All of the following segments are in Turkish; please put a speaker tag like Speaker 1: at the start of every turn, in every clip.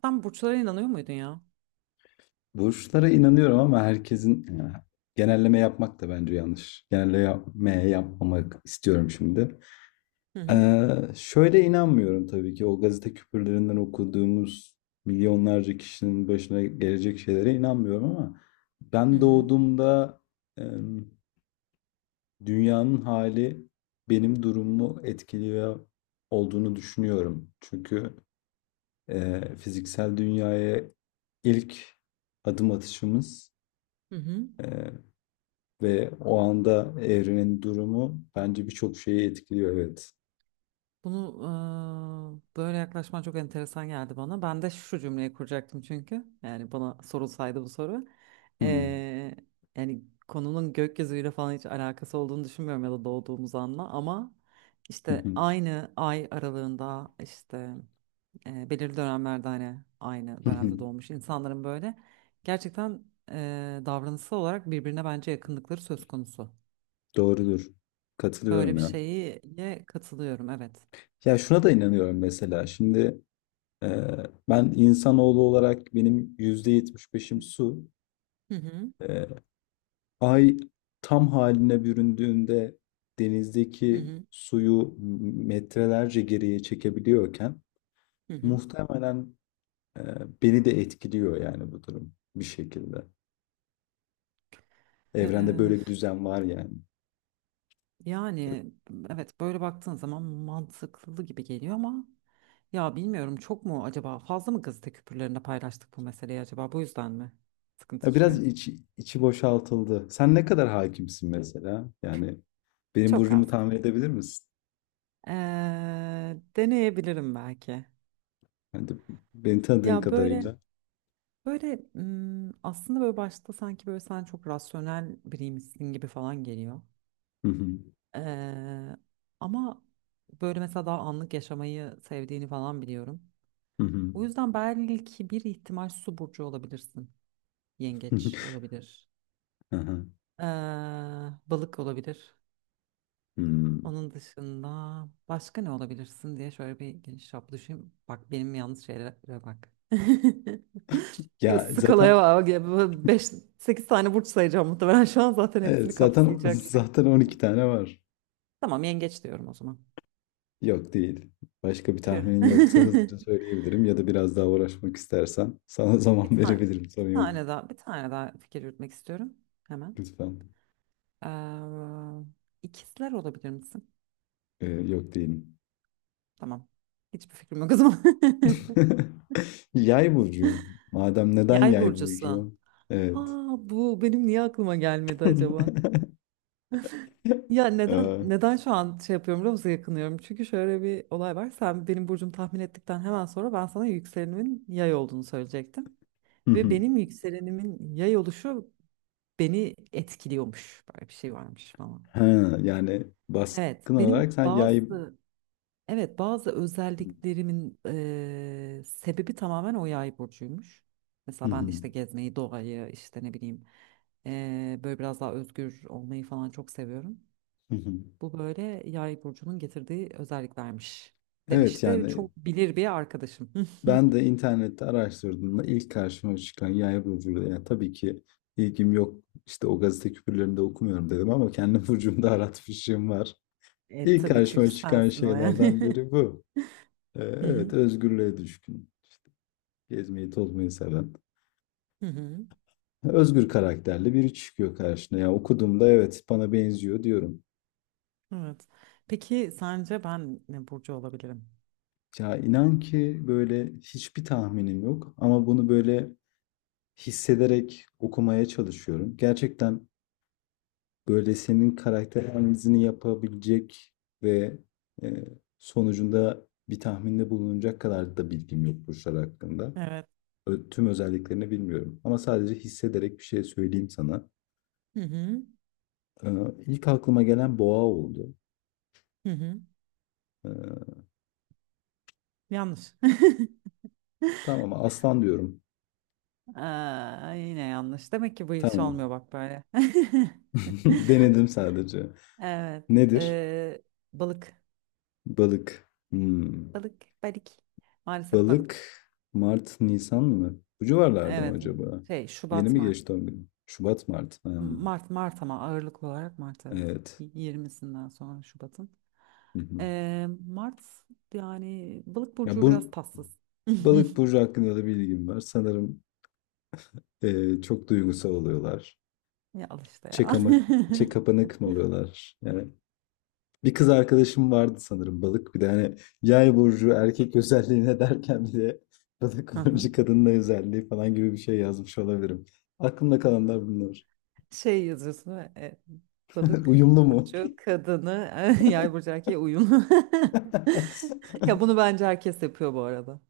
Speaker 1: Sen burçlara inanıyor muydun ya?
Speaker 2: Burçlara inanıyorum ama herkesin genelleme yapmak da bence yanlış. Genelleme yapmamak istiyorum şimdi.
Speaker 1: Hı hı.
Speaker 2: Ee, Şöyle inanmıyorum tabii ki o gazete küpürlerinden okuduğumuz milyonlarca kişinin başına gelecek şeylere inanmıyorum ama
Speaker 1: Hı
Speaker 2: ben
Speaker 1: hı.
Speaker 2: doğduğumda e, dünyanın hali benim durumumu etkiliyor olduğunu düşünüyorum. Çünkü fiziksel dünyaya ilk adım atışımız
Speaker 1: Hı hı.
Speaker 2: e, ve o anda evrenin durumu bence birçok şeyi etkiliyor, evet.
Speaker 1: Bunu böyle yaklaşman çok enteresan geldi bana. Ben de şu cümleyi kuracaktım çünkü. Yani bana sorulsaydı bu soru. Eee, yani konunun gökyüzüyle falan hiç alakası olduğunu düşünmüyorum ya da doğduğumuz anla. Ama işte
Speaker 2: Hmm.
Speaker 1: aynı ay aralığında işte belirli dönemlerde hani aynı dönemde doğmuş insanların böyle gerçekten davranışsal olarak birbirine bence yakınlıkları söz konusu.
Speaker 2: Doğrudur.
Speaker 1: Böyle
Speaker 2: Katılıyorum
Speaker 1: bir
Speaker 2: ya.
Speaker 1: şeye katılıyorum, evet.
Speaker 2: Ya şuna da inanıyorum mesela. Şimdi e, ben insanoğlu olarak benim %75'im su.
Speaker 1: Hı hı,
Speaker 2: E, Ay tam haline büründüğünde
Speaker 1: hı
Speaker 2: denizdeki
Speaker 1: hı.
Speaker 2: suyu metrelerce geriye çekebiliyorken
Speaker 1: Hı hı.
Speaker 2: muhtemelen e, beni de etkiliyor yani bu durum bir şekilde. Evrende
Speaker 1: Ee,
Speaker 2: böyle bir düzen var yani.
Speaker 1: yani evet, böyle baktığın zaman mantıklı gibi geliyor ama ya bilmiyorum, çok mu acaba, fazla mı gazete küpürlerinde paylaştık bu meseleyi, acaba bu yüzden mi sıkıntı
Speaker 2: Ya
Speaker 1: çıkıyor?
Speaker 2: biraz içi boşaltıldı. Sen ne kadar hakimsin mesela? Yani benim
Speaker 1: Çok
Speaker 2: burcumu
Speaker 1: az.
Speaker 2: tahmin edebilir misin?
Speaker 1: Deneyebilirim belki.
Speaker 2: Yani de- Beni tanıdığın
Speaker 1: Ya böyle
Speaker 2: kadarıyla.
Speaker 1: hmm, aslında böyle başta sanki böyle sen çok rasyonel biriymişsin gibi falan geliyor.
Speaker 2: Hı hı,
Speaker 1: Eee, ama böyle mesela daha anlık yaşamayı sevdiğini falan biliyorum.
Speaker 2: hı hı,
Speaker 1: O yüzden belki bir ihtimal su burcu olabilirsin. Yengeç olabilir.
Speaker 2: hı hı.
Speaker 1: Eee, balık olabilir.
Speaker 2: Hmm.
Speaker 1: Onun dışında başka ne olabilirsin diye şöyle bir geniş çaplı düşün. Bak benim yanlış şeylere bak. Ya
Speaker 2: Ya
Speaker 1: Skalaya
Speaker 2: zaten
Speaker 1: bak. 5 8 tane burç sayacağım muhtemelen. Şu an zaten
Speaker 2: Evet,
Speaker 1: hepsini kapsayacaksın.
Speaker 2: zaten 12 tane var.
Speaker 1: Tamam, yengeç diyorum o zaman.
Speaker 2: Yok, değil. Başka bir
Speaker 1: Püh.
Speaker 2: tahminin yoksa hızlıca söyleyebilirim, ya da biraz daha uğraşmak istersen sana
Speaker 1: Bir
Speaker 2: zaman
Speaker 1: tane,
Speaker 2: verebilirim.
Speaker 1: bir
Speaker 2: Sorun yok.
Speaker 1: tane daha, bir tane daha fikir yürütmek istiyorum hemen.
Speaker 2: Lütfen.
Speaker 1: Ee, ikizler olabilir misin?
Speaker 2: Yok, değilim.
Speaker 1: Tamam. Hiçbir fikrim yok o zaman.
Speaker 2: Yay burcu. Madem neden
Speaker 1: Yay
Speaker 2: yay
Speaker 1: burcusu.
Speaker 2: burcu? Evet.
Speaker 1: Aa, bu benim niye aklıma gelmedi acaba? Ya
Speaker 2: Eee,
Speaker 1: neden şu an şey yapıyorum biliyor musun, yakınıyorum? Çünkü şöyle bir olay var. Sen benim burcumu tahmin ettikten hemen sonra ben sana yükselenimin yay olduğunu söyleyecektim.
Speaker 2: hı
Speaker 1: Ve
Speaker 2: hı.
Speaker 1: benim yükselenimin yay oluşu beni etkiliyormuş. Böyle bir şey varmış falan.
Speaker 2: Ha, yani
Speaker 1: Evet,
Speaker 2: baskın olarak
Speaker 1: benim
Speaker 2: sen yayı.
Speaker 1: bazı Evet, bazı özelliklerimin sebebi tamamen o yay burcuymuş.
Speaker 2: Hı
Speaker 1: Mesela
Speaker 2: hı,
Speaker 1: ben de işte gezmeyi, doğayı, işte ne bileyim böyle biraz daha özgür olmayı falan çok seviyorum.
Speaker 2: hı hı.
Speaker 1: Bu böyle yay burcunun getirdiği özelliklermiş
Speaker 2: Evet,
Speaker 1: demişti.
Speaker 2: yani
Speaker 1: Çok bilir bir arkadaşım.
Speaker 2: ben de internette araştırdığımda ilk karşıma çıkan yay burcuydu. Yani tabii ki ilgim yok, işte o gazete küpürlerinde okumuyorum dedim ama kendi burcumda aratmışım var.
Speaker 1: E,
Speaker 2: İlk
Speaker 1: tabii çünkü
Speaker 2: karşıma çıkan
Speaker 1: sensin o yani.
Speaker 2: şeylerden biri bu.
Speaker 1: Hı
Speaker 2: Evet,
Speaker 1: hı,
Speaker 2: özgürlüğe düşkün. Gezmeyi tozmayı seven.
Speaker 1: hı hı.
Speaker 2: Özgür karakterli biri çıkıyor karşına. Ya okuduğumda evet bana benziyor diyorum.
Speaker 1: Evet. Peki sence ben ne burcu olabilirim?
Speaker 2: Ya inan ki böyle hiçbir tahminim yok ama bunu böyle hissederek okumaya çalışıyorum. Gerçekten böyle senin karakter analizini yapabilecek ve e, sonucunda bir tahminde bulunacak kadar da bilgim yok burçlar hakkında.
Speaker 1: Evet.
Speaker 2: Tüm özelliklerini bilmiyorum ama sadece hissederek bir şey söyleyeyim sana.
Speaker 1: Hı hı,
Speaker 2: Ee, ilk aklıma gelen boğa oldu.
Speaker 1: hı hı.
Speaker 2: Ee,
Speaker 1: Yanlış.
Speaker 2: tamam, aslan diyorum.
Speaker 1: Aa, yine yanlış. Demek ki bu iş
Speaker 2: Tamam.
Speaker 1: olmuyor bak böyle.
Speaker 2: Denedim sadece.
Speaker 1: Evet.
Speaker 2: Nedir?
Speaker 1: Balık.
Speaker 2: Balık. Hmm.
Speaker 1: Balık. Balık. Maalesef
Speaker 2: Balık.
Speaker 1: balık.
Speaker 2: Mart, Nisan mı? Bu civarlarda mı
Speaker 1: Evet.
Speaker 2: acaba?
Speaker 1: Şey,
Speaker 2: Yeni
Speaker 1: Şubat
Speaker 2: mi
Speaker 1: Mart.
Speaker 2: geçti 10 gün? Şubat, Mart. Hmm,
Speaker 1: Mart Mart, ama ağırlık olarak Mart, evet.
Speaker 2: evet.
Speaker 1: Y- Yirmisinden sonra Şubat'ın.
Speaker 2: Hı hı.
Speaker 1: Mart yani balık
Speaker 2: Ya
Speaker 1: burcu biraz
Speaker 2: bu
Speaker 1: tatsız.
Speaker 2: balık burcu hakkında da bilgim var. Sanırım çok duygusal oluyorlar.
Speaker 1: Ya al işte
Speaker 2: İçe,
Speaker 1: ya.
Speaker 2: kama, içe kapanık mı oluyorlar? Yani bir kız arkadaşım vardı sanırım balık. Bir de hani yay burcu erkek özelliğine derken bir de balık
Speaker 1: Hı.
Speaker 2: burcu kadının özelliği falan gibi bir şey yazmış olabilirim. Aklımda kalanlar bunlar.
Speaker 1: Şey yazıyorsun değil mi? E, balık
Speaker 2: Uyumlu mu?
Speaker 1: burcu kadını yay burcu erkeğe uyumlu. Ya bunu bence herkes yapıyor bu arada.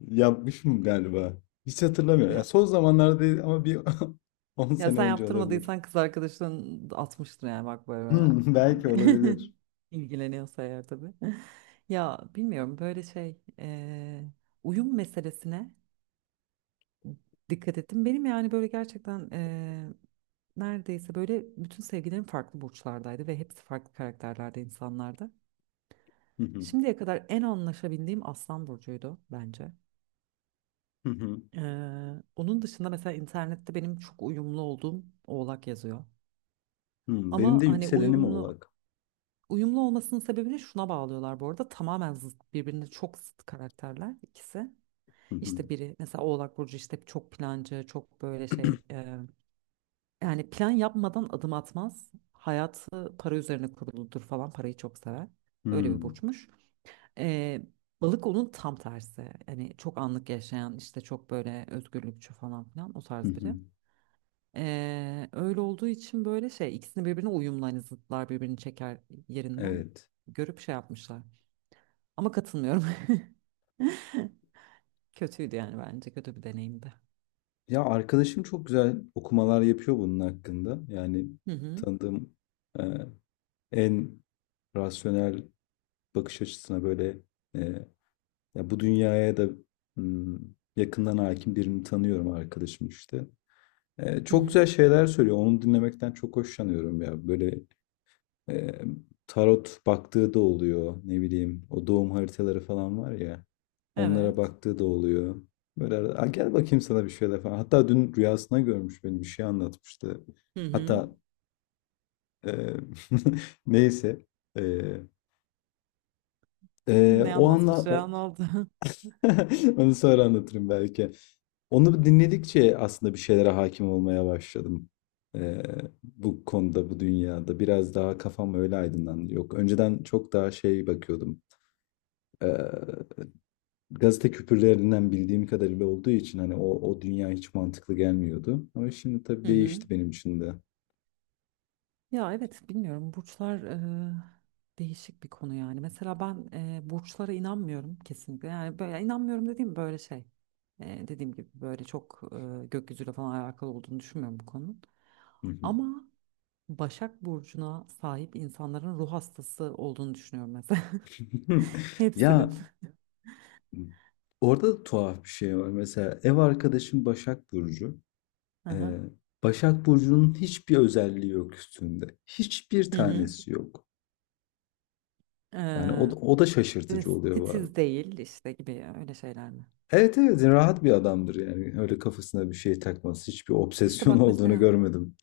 Speaker 2: Yapmışım galiba. Hiç hatırlamıyorum. Ya
Speaker 1: Ya
Speaker 2: son zamanlarda değil ama bir 10
Speaker 1: ya
Speaker 2: sene
Speaker 1: sen
Speaker 2: önce olabilir.
Speaker 1: yaptırmadıysan kız arkadaşın atmıştır yani bak böyle, böyle
Speaker 2: Hmm,
Speaker 1: falan
Speaker 2: belki
Speaker 1: diye.
Speaker 2: olabilir.
Speaker 1: İlgileniyorsa eğer tabii. Ya bilmiyorum böyle şey e, uyum meselesine dikkat ettim. Benim yani böyle gerçekten e, neredeyse böyle bütün sevgilerim farklı burçlardaydı ve hepsi farklı karakterlerde insanlardı.
Speaker 2: Hı hı,
Speaker 1: Şimdiye kadar en anlaşabildiğim Aslan Burcu'ydu bence.
Speaker 2: hı hı,
Speaker 1: Onun dışında mesela internette benim çok uyumlu olduğum Oğlak yazıyor.
Speaker 2: hı. Benim
Speaker 1: Ama
Speaker 2: de
Speaker 1: hani
Speaker 2: yükselenim Oğlak.
Speaker 1: uyumlu olmasının sebebini şuna bağlıyorlar bu arada. Tamamen zıt, birbirine çok zıt karakterler ikisi.
Speaker 2: Hı hı,
Speaker 1: İşte biri mesela Oğlak Burcu işte çok plancı, çok böyle şey e, yani plan yapmadan adım atmaz. Hayatı para üzerine kuruludur falan, parayı çok sever. Öyle
Speaker 2: hı,
Speaker 1: bir burçmuş. Ee, balık onun tam tersi. Hani çok anlık yaşayan işte çok böyle özgürlükçü falan filan o
Speaker 2: hı
Speaker 1: tarz
Speaker 2: hı.
Speaker 1: biri. Öyle olduğu için böyle şey ikisini birbirine uyumlu, hani zıtlar birbirini çeker yerinden
Speaker 2: Evet.
Speaker 1: görüp şey yapmışlar. Ama katılmıyorum. Kötüydü yani, bence kötü bir deneyimdi.
Speaker 2: Ya arkadaşım çok güzel okumalar yapıyor bunun hakkında. Yani
Speaker 1: Hı hı.
Speaker 2: tanıdığım e, en rasyonel bakış açısına böyle e, ya bu dünyaya da hmm, yakından hakim birini tanıyorum, arkadaşım işte.
Speaker 1: Hı
Speaker 2: Çok
Speaker 1: hı.
Speaker 2: güzel şeyler söylüyor. Onu dinlemekten çok hoşlanıyorum ya. Böyle e, tarot baktığı da oluyor. Ne bileyim, o doğum haritaları falan var ya. Onlara
Speaker 1: Evet.
Speaker 2: baktığı da oluyor. Böyle arada, "Aa, gel bakayım sana bir şeyler" falan. Hatta dün rüyasına görmüş, beni bir şey anlatmıştı.
Speaker 1: Hı hı.
Speaker 2: Hatta e, neyse. E,
Speaker 1: Ne
Speaker 2: O anla
Speaker 1: anlatmış
Speaker 2: o
Speaker 1: ya, ne oldu?
Speaker 2: onu sonra anlatırım belki. Onu dinledikçe aslında bir şeylere hakim olmaya başladım. Ee, Bu konuda, bu dünyada biraz daha kafam öyle aydınlandı. Yok, önceden çok daha şey bakıyordum. Ee, Gazete küpürlerinden bildiğim kadarıyla olduğu için hani o dünya hiç mantıklı gelmiyordu. Ama şimdi tabii
Speaker 1: Hı hı.
Speaker 2: değişti benim için de.
Speaker 1: Ya evet bilmiyorum, burçlar e, değişik bir konu yani. Mesela ben e, burçlara inanmıyorum kesinlikle. Yani böyle inanmıyorum dediğim böyle şey. E, dediğim gibi böyle çok e, gökyüzüyle falan alakalı olduğunu düşünmüyorum bu konunun.
Speaker 2: Hı hı.
Speaker 1: Ama Başak Burcu'na sahip insanların ruh hastası olduğunu düşünüyorum mesela. Hepsinin.
Speaker 2: Ya orada da tuhaf bir şey var. Mesela ev arkadaşım Başak Burcu.
Speaker 1: Aha.
Speaker 2: Eee, Başak Burcu'nun hiçbir özelliği yok üstünde. Hiçbir
Speaker 1: Hı hı.
Speaker 2: tanesi yok.
Speaker 1: E,
Speaker 2: Yani o da
Speaker 1: ve
Speaker 2: şaşırtıcı oluyor bazen.
Speaker 1: titiz değil işte gibi öyle şeyler mi?
Speaker 2: Evet, evet, rahat bir adamdır yani. Öyle kafasına bir şey takmaz. Hiçbir
Speaker 1: İşte
Speaker 2: obsesyon
Speaker 1: bak
Speaker 2: olduğunu
Speaker 1: mesela.
Speaker 2: görmedim.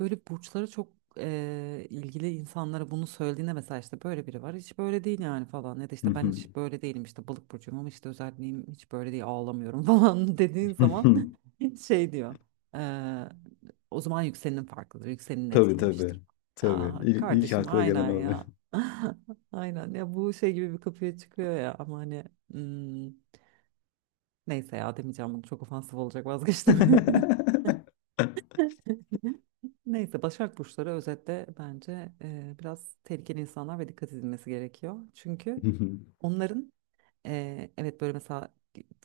Speaker 1: Böyle burçlara çok ilgili insanlara bunu söylediğinde mesela işte böyle biri var hiç böyle değil yani falan ya da
Speaker 2: Hı
Speaker 1: işte ben
Speaker 2: hı.
Speaker 1: hiç böyle değilim işte balık burcuyum ama işte özelliğim hiç böyle değil ağlamıyorum falan dediğin zaman şey diyor eee, o zaman yükselenin farklıdır, yükselenin
Speaker 2: Tabii, tabii.
Speaker 1: etkilemiştir. Ya
Speaker 2: Tabii. İlk
Speaker 1: kardeşim
Speaker 2: akla gelen
Speaker 1: aynen
Speaker 2: oluyor.
Speaker 1: ya aynen ya, bu şey gibi bir kapıya çıkıyor ya, ama hani hmm, neyse ya demeyeceğim, bunu çok ofansif olacak, vazgeçtim. Neyse, Başak Burçları özetle bence e, biraz tehlikeli insanlar ve dikkat edilmesi gerekiyor. Çünkü onların e, evet böyle mesela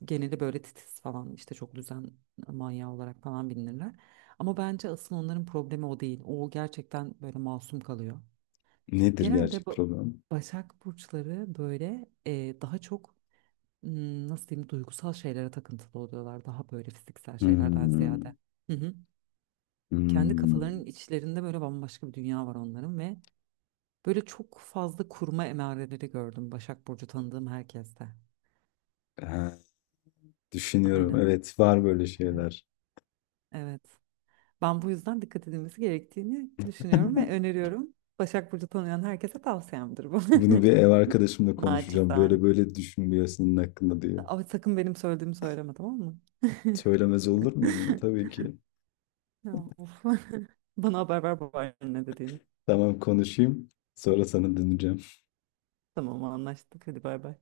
Speaker 1: geneli böyle titiz falan işte çok düzen manyağı olarak falan bilinirler. Ama bence asıl onların problemi o değil. O gerçekten böyle masum kalıyor.
Speaker 2: Nedir
Speaker 1: Genelde
Speaker 2: gerçek
Speaker 1: bu
Speaker 2: problem?
Speaker 1: Başak Burçları böyle e, daha çok hmm, nasıl diyeyim, duygusal şeylere takıntılı oluyorlar. Daha böyle fiziksel şeylerden
Speaker 2: Hmm,
Speaker 1: ziyade. Hı hı. Kendi kafalarının
Speaker 2: hmm.
Speaker 1: içlerinde böyle bambaşka bir dünya var onların ve böyle çok fazla kurma emareleri gördüm Başak Burcu tanıdığım herkeste.
Speaker 2: Ha, düşünüyorum.
Speaker 1: Aynen.
Speaker 2: Evet, var böyle
Speaker 1: Evet.
Speaker 2: şeyler.
Speaker 1: Evet. Ben bu yüzden dikkat edilmesi gerektiğini düşünüyorum ve öneriyorum. Başak Burcu tanıyan herkese tavsiyemdir bu.
Speaker 2: Bunu bir ev arkadaşımla konuşacağım. Böyle
Speaker 1: Naçizane.
Speaker 2: böyle düşünülüyor senin hakkında diyor.
Speaker 1: Ama sakın benim söylediğimi söyleme, tamam mı?
Speaker 2: Söylemez olur muyum ya? Tabii ki.
Speaker 1: Ya, of. Bana haber ver babaanne ne dediğini.
Speaker 2: Tamam, konuşayım. Sonra sana döneceğim.
Speaker 1: Tamam anlaştık, hadi bay bay.